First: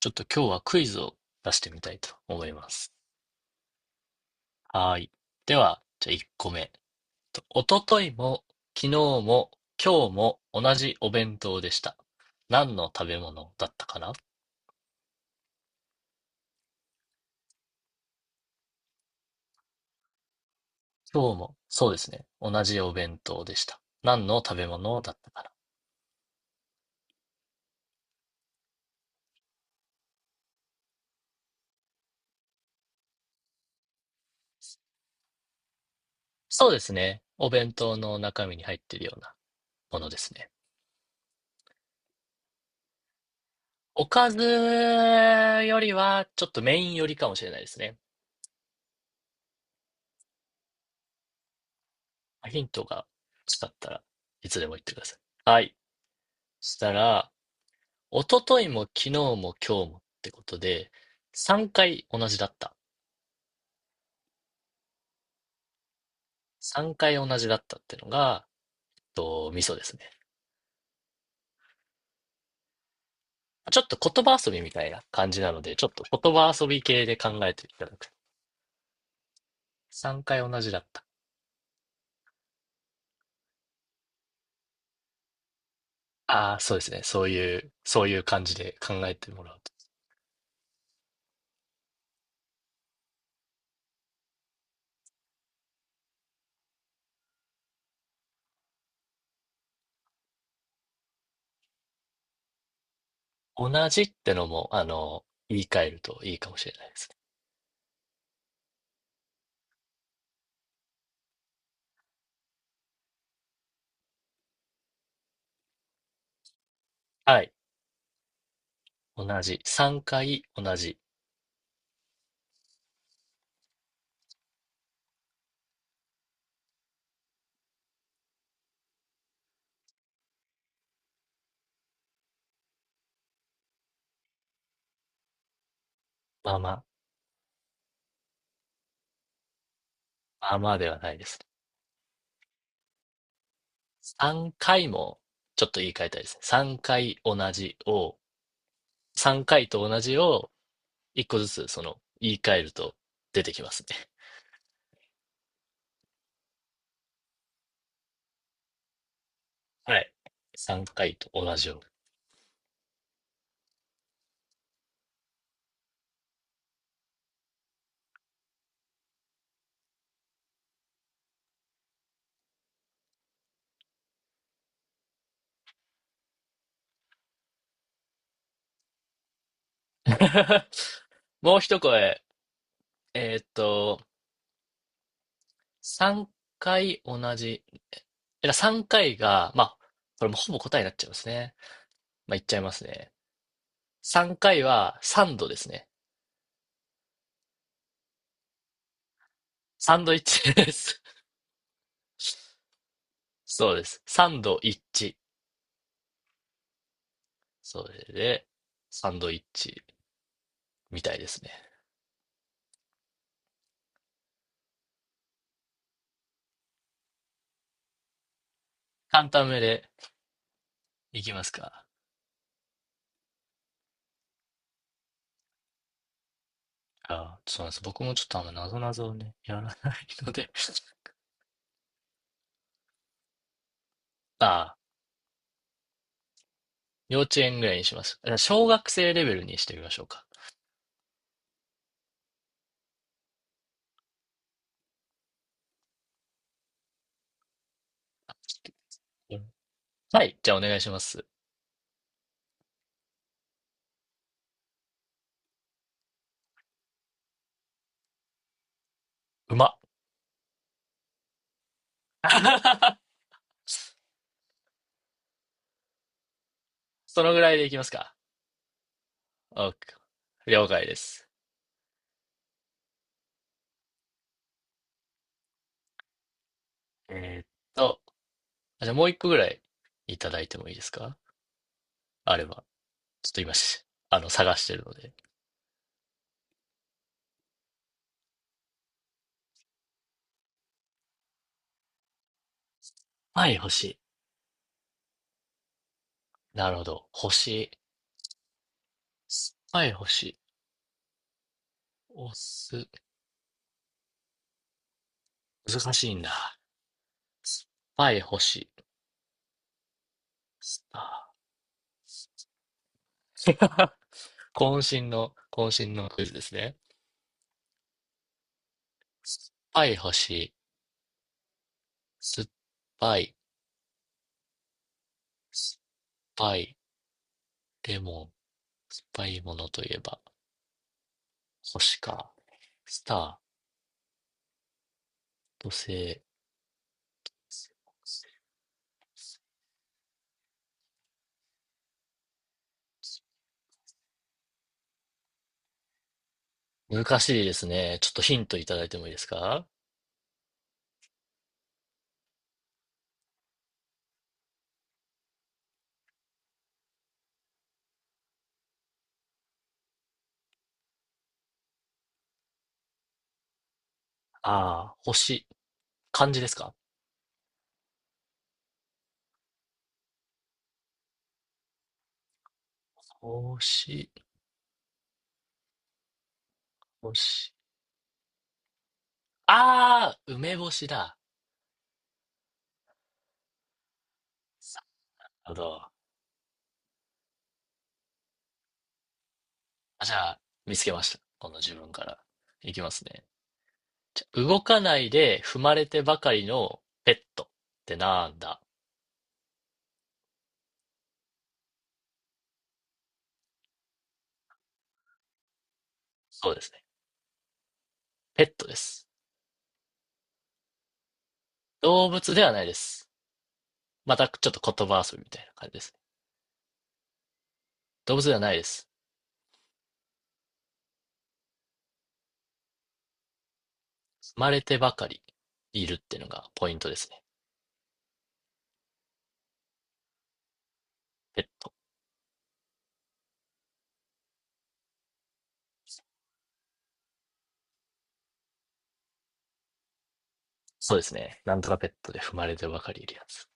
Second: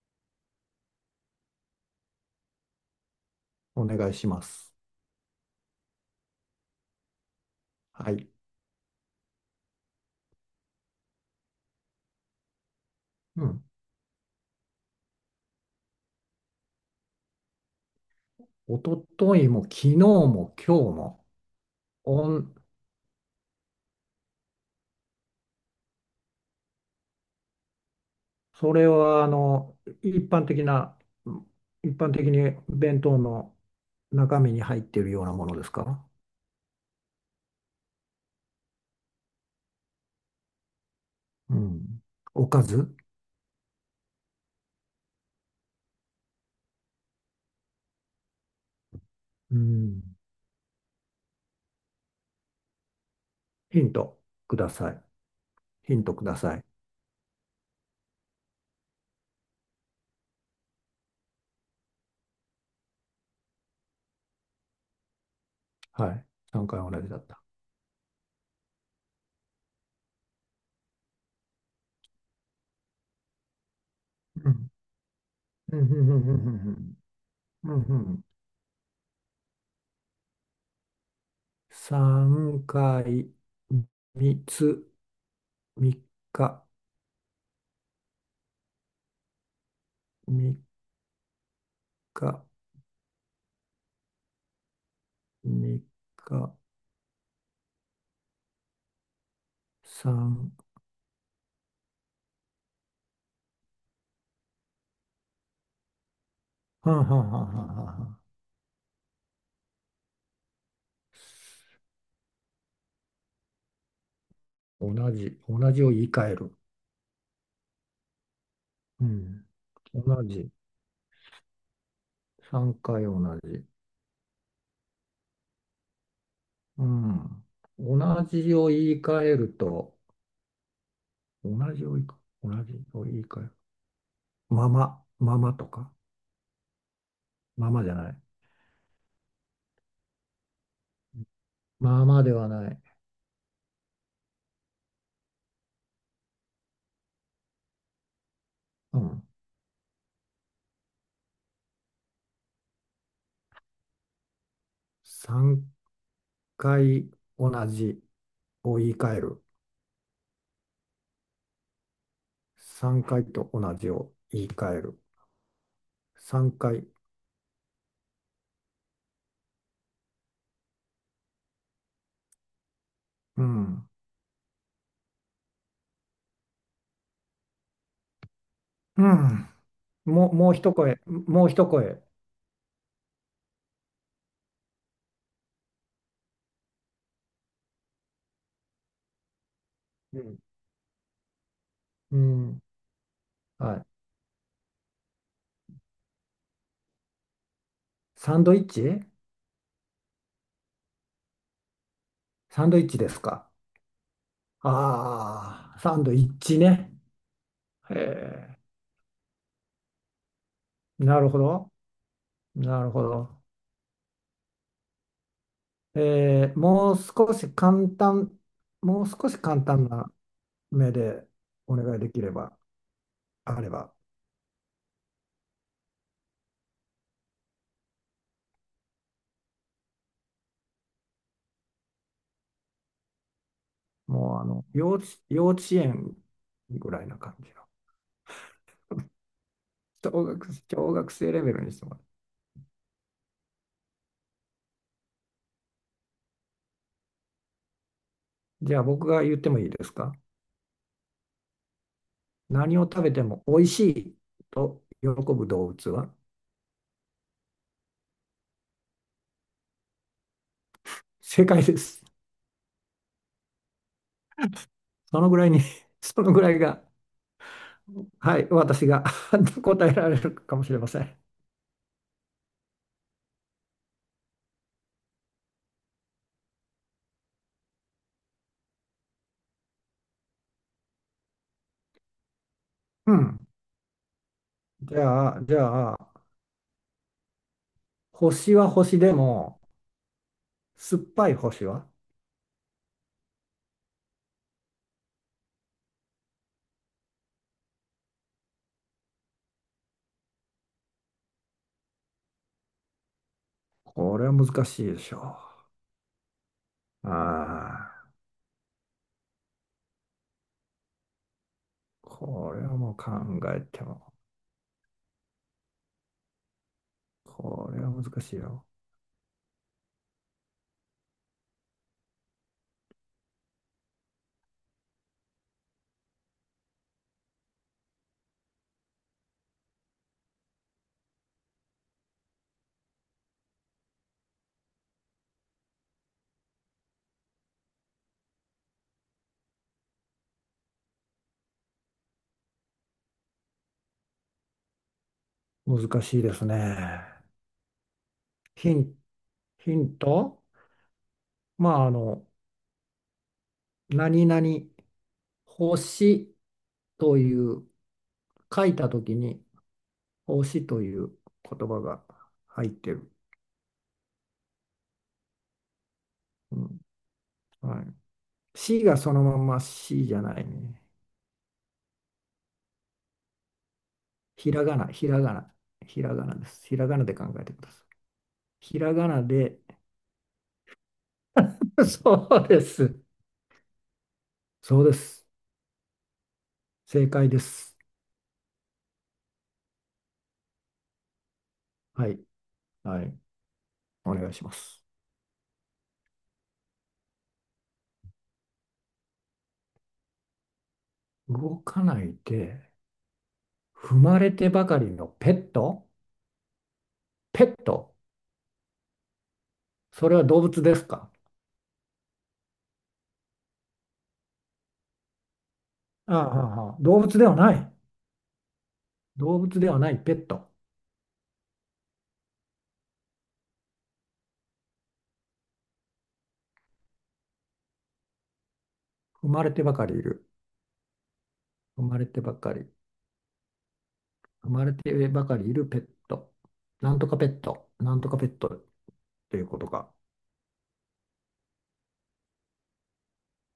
ちょっと今日はクイズを出してみたいと思います。お願いします。はーい。では、じゃあ1個目。とおとといはい。も、昨日も、今日も同じお弁当でした。何の食べう物ん。だったかな。おとといも昨日も今日も、今日も、そうですね。オン同じお弁当でした。何の食べ物だったかな。それは一般的な、一般的に弁当の中身に入っているようなものですか？そうですね。お弁当の中身に入っているようなものですね。うん。おかず。おかずよりは、ちょっとメインよりかもしれないですね。うん。ヒントが欲しかっヒたンらトいくつでだも言っさてくい。ださい。はい。ヒントください。したら、一昨日も昨日も今日もってことで、3回同じだった。はい。3回3同じ回だっ同た。じだったってのが、ミソですね。ちょっと言葉う遊びん。みたいな感じなので、うん。ちょっうとん。うん。言う葉ん。遊び系で考えていたうだくん。と。うん。3回同じだった。3回、3つ、3ああ、日、そうですね。そういう感じで考えてもらう3日。2か3。と。同じってのも、言い換えるといいかもしれないはでんすね。はんはんはんはんはん。同じを言い換える。はい。う同ん。じ。3同回じ。同じ。3回同じ。うん。同じを言い換えると、同じを言い換える。ままとか。まあまあ、ままじゃない。まあまあではないですね。ままではない。3回も、ちょっと言い換えたいですね。3回同じを、うん。3回と同じを、1個ずつ、言い換えると出てきますね。3回同じを言い換える。はい。3回と同じを。3回と同じを言い換える。3回。うん。うん。もう一声、もうもう一一声。声。えーっと、3回同じ。3回が、まあ、うこれもん。ほぼ答えになっちゃいますね。うまあ、言っちゃん。いますね。はい。3回は、サンドですね。サンドイッチ。サンドイッチです。サンドイッチです か？そうです。サンドイッチ。ああ、サンドイッチね。そへれで、え、サンドイッチ。みたいなでるほすね。ど。なるほど。えー、もう少し簡単、もう簡少し単め簡で単な目いできますおか。願いできれば、あれば、あ、そうなんです。僕もちょっとあんま謎々をね、やらないので。もうああ、幼稚園ぐらいな幼感稚じ園の。ぐらいにします。じゃあ小学生レベルにしてみましょうか。小学生レベルにしてもらう。じゃあ僕が言ってもいいですか？はい。じゃあお願いします。何を食べても美味しいと喜ぶ動物は？うまっ。正解です。そのぐらいに そのぐらいが、そのぐらいでいきますか。はい、私が OK。答えられるかも了しれ解までせん。す。えーっと、じゃあもう一個ぐらいいただいてもいいですか、あれば。うちょっん。と今し、あの、探してるのじで。ゃあ、じゃあ、星は星でも、酸っぱい星は？はい、星。なるほど。星。はい、星。おす。これは難しいでしょ難しいんだ。う。あパあ、イ星。あこれはもう考えてー。 も、渾身のクイズですね。これは難しいよ。パイ星、酸っぱい、酸っぱい、レモン、酸っぱいものといえば、星か。スター、土星。難しいですね。難しいですね。ちょっとヒントいヒただいン、てもいいですか。ヒント。まあ、何々星という書いた時に星という言葉が入ってる。ああー、星。漢字ですうか。ん、はい。しがそのまましじゃないね。星、ひらがな、ひらがな、ひらがなです。ひらがなで考え星。てください。ひらがなで、ああ、梅干しだ。そうです。そうです。なるほど。正解です。あ、じゃあ、見つけました。この自分かはい。ら。いきまはすい。ね。お願いしま動す。かないで踏まれてばかりのペットってなんだ。動かないで、踏まれてばかりのペット。そうですね。ペット。ペットです。それは動物ですか？動物ではないです。またちょっと言葉遊びみたいな感じですね。ああ、動物ではない。動物ではないです。動物ではないペット。踏まれてばかりいるっていうのがポイントですね。生まれてばかりいる。ペット。生まれてばかり。生まれてばかりいるペット。なんとかペット。なんとかペットっていうことか。そうですね。なんとかペットで踏まれてばかりいるやつ。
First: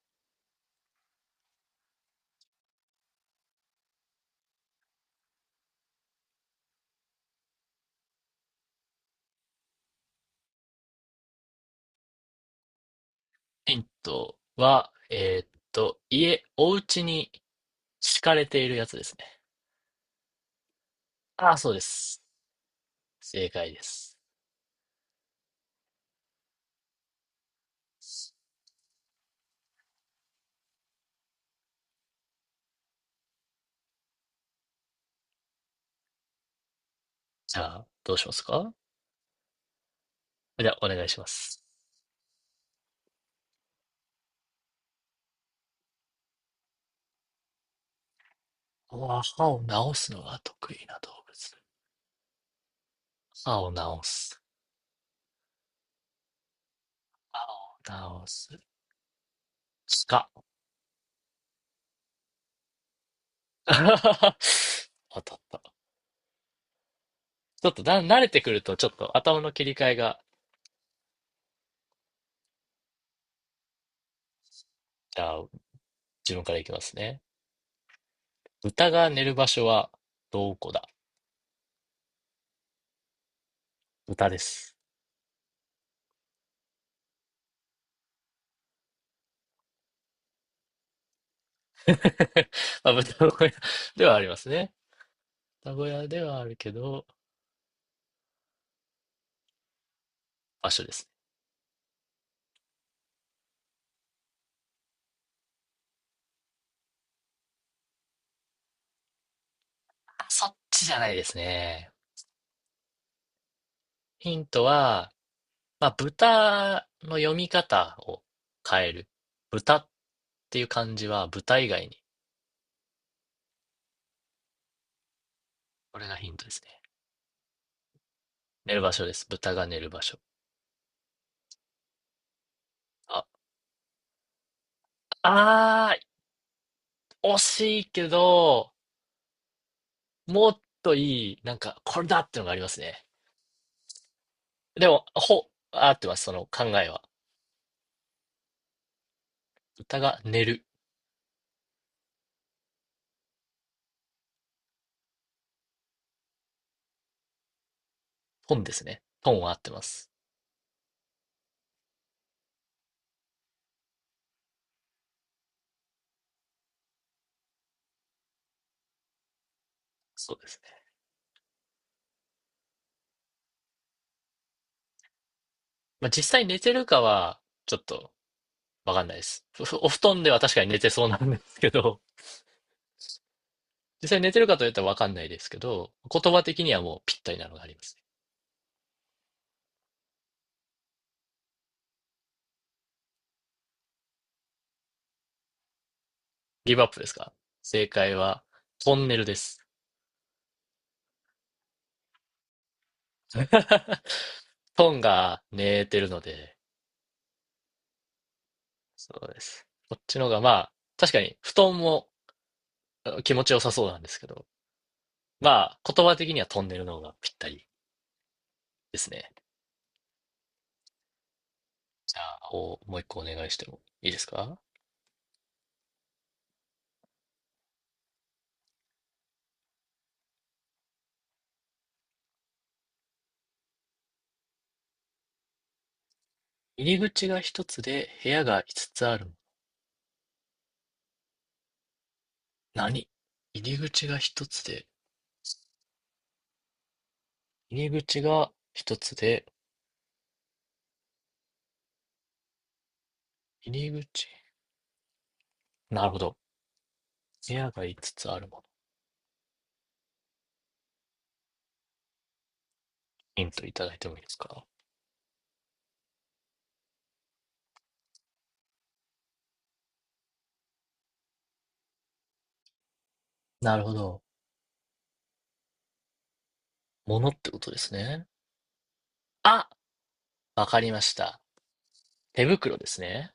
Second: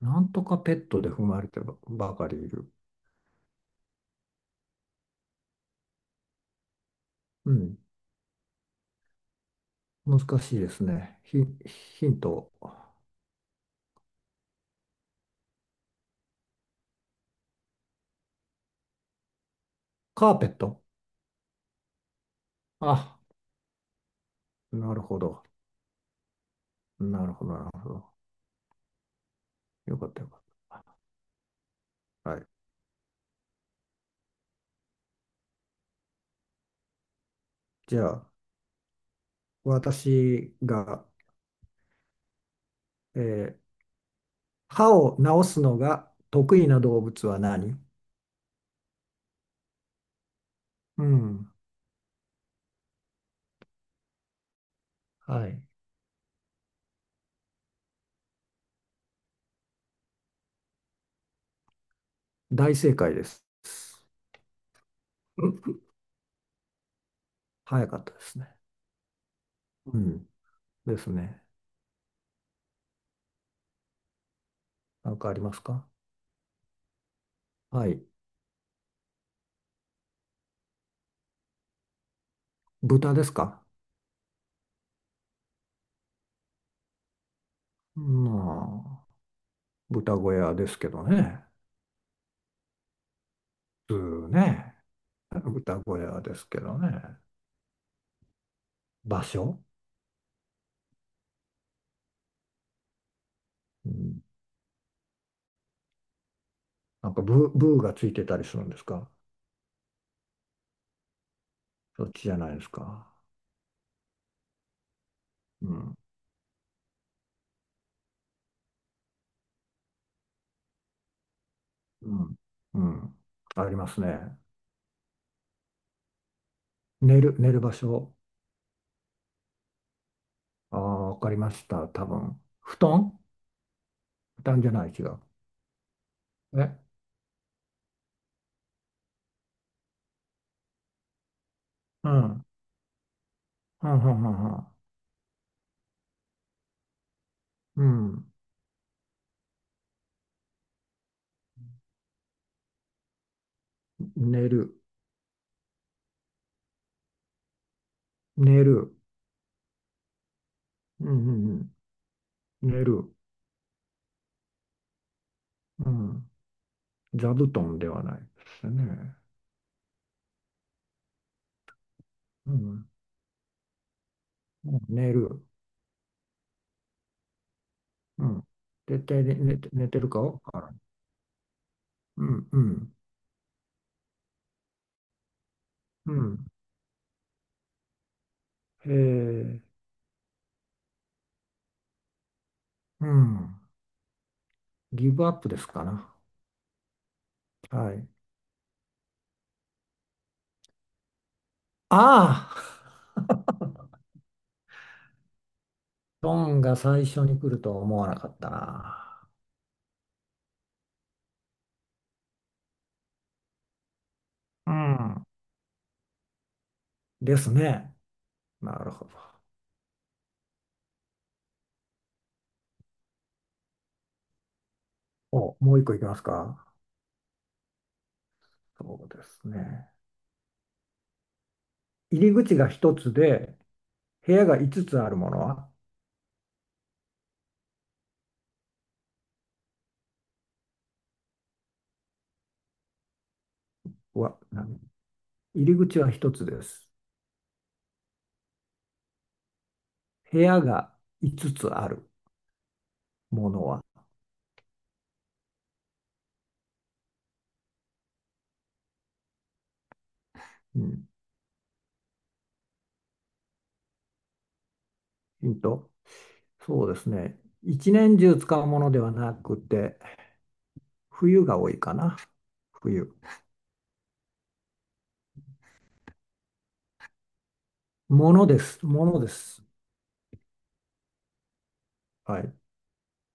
なんとかペットで生まれてばかりいる。うん。難しいですね。ヒント。ヒントは、お家に敷かれているやつですね。カーペット。ああ、そうです。あ、正解です。なるほど。なるほど、なるほど。よかった、よかった。はい。じゃあ、じゃどうしあ、ますか。私じゃあ、お願が、いします。えー歯を治すのが得意な動物は何？歯を治すのが得意なう動ん。物。歯を治す。はい。歯を治す。鹿。大正解です。当たっうた。ん。ちょっと早かだった慣でれすてね。くると、ちょっと頭の切り替えうが、ん。ですね。なんじかあゃりあ、ますか？自分からいきますね。はい。豚が寝る場所は、どこだ。豚ですか？豚です。まあ、豚小屋ですけどね。まあ、豚小屋ではあり普通ますね。ね。豚豚小小屋で屋ではあするけけどね。ど、場所。場所ですね。うん。なんかブー、ブーがついてたりするんですか？あ、そっちじゃないですね。そっちじゃないですか。ヒントは、うまあ、ん。豚の読み方を変える。豚っていう漢字は豚以外に。うん。うん。ありますね。これがヒントですね。寝る場所。寝る場所です。豚が寝る場所。ああ、わかりました。多分、布団。あ、布団じゃない、違う。あえー、惜しいけど、もっといい、これうん。だはってのんがありますね。はんはんはん。でも、合ってます、その考えは。うん。豚が寝る。寝る。寝本でする。ね。本は合ってます。うん、うん、うん。寝る。うん。座布団ではないですね。そうですね。うん。寝る。まあ、実際寝てるかは、ちょっと、うん。わか絶んないで対にす。お寝布てるか団ではわ確かからに寝ん。てそうなんですけど、うん、うん、実際寝てるかと言ったらわかんないですけど、う言葉ん。的にはもうぴったりなのがありますね。えー、うん。ギブアップですかな。ギブアップですか。正はい。解は、トンネルです。ああ、トンが寝てるのドで、ンが最初に来るとは思わなかったそうな。です。こっちの方がまあ、確かに布団も気持ちよさそうなんですけど、うん。まあ、言葉的にはトンネルの方がぴっでたすりね。なるでほすど。ね。じゃあ、もう一個お願いしてもいいですか。お、もう一個いきますか？そうですね。入り口が一つで、部屋が五つあるものは？入り口が一つで部屋が五つある。何。入り口がわ、一つ何で、入り口は一つです。入り口が一つで、部屋が五つあるもの入は。り口、なるほど。部屋が5つつあるもの。うん、ヒントいただいてもいいですか。ヒント、そうですね。一年中使うものではなくて、冬が多いかな。冬。なるほど。ものってことですね。ものです。ものです。あ、わかりました。は手い。袋ですね。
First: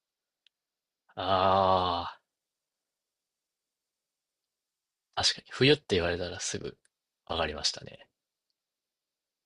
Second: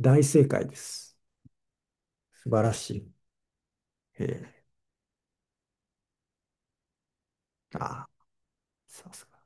大正解です。あ素晴らしい。えあ、確かに冬って言われたらすぐわかりましー、たね。あさすが。